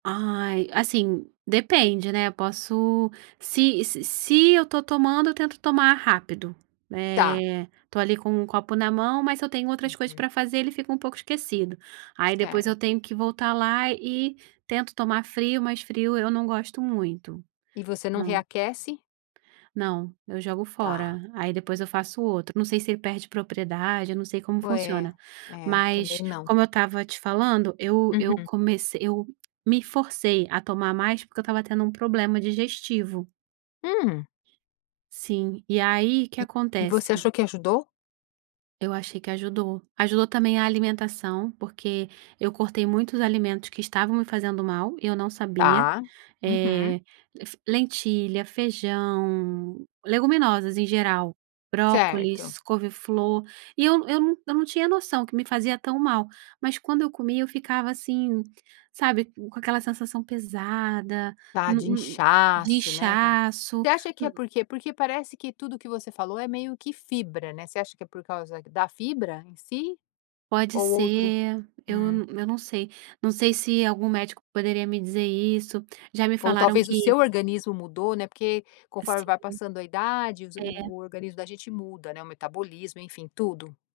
Ai, assim, depende, né, eu posso se se se eu estou tomando, eu tento tomar rápido. Tá. Eh, estou ali com um copo na mão, mas se eu tenho outras coisas Uhum. para fazer, ele fica um pouco esquecido. Aí depois Certo. eu tenho que voltar lá e tento tomar frio, mas frio eu não gosto muito. E você não Não. reaquece? Não, eu jogo Tá. fora. Aí depois eu faço outro, não sei se ele perde propriedade, eu não sei como Ué. funciona, É, mas também não. como eu estava te falando, eu eu Uhum. comecei eu me forcei a tomar mais porque eu estava tendo um problema digestivo. Hum. Sim. E aí, que E e acontece? você achou que ajudou? Eu achei que ajudou, ajudou também a alimentação, porque eu cortei muitos alimentos que estavam me fazendo mal e eu não sabia. Tá. Uhum. Eh, [unintelligible] lentilha, feijão, leguminosas em geral, Certo. brócolis, couveflor e eu eu não eu não tinha noção que me fazia tão mal, mas quando eu comia eu ficava assim, sabe, com aquela sensação pesada, Tá no de n de inchaço, né, tá Você inchaço, acha que hum. é por quê? Porque parece que tudo que você falou é meio que fibra, né, você acha que é por causa da fibra em si? Pode Ou outro ser. Eu eu, Hum. hum, eu não sei. Não sei se algum médico poderia me dizer isso, já me Ou falaram talvez o que seu organismo mudou, né, porque conforme Sim. vai passando a idade, os É. o organismo da gente muda, né, o metabolismo, enfim, tudo.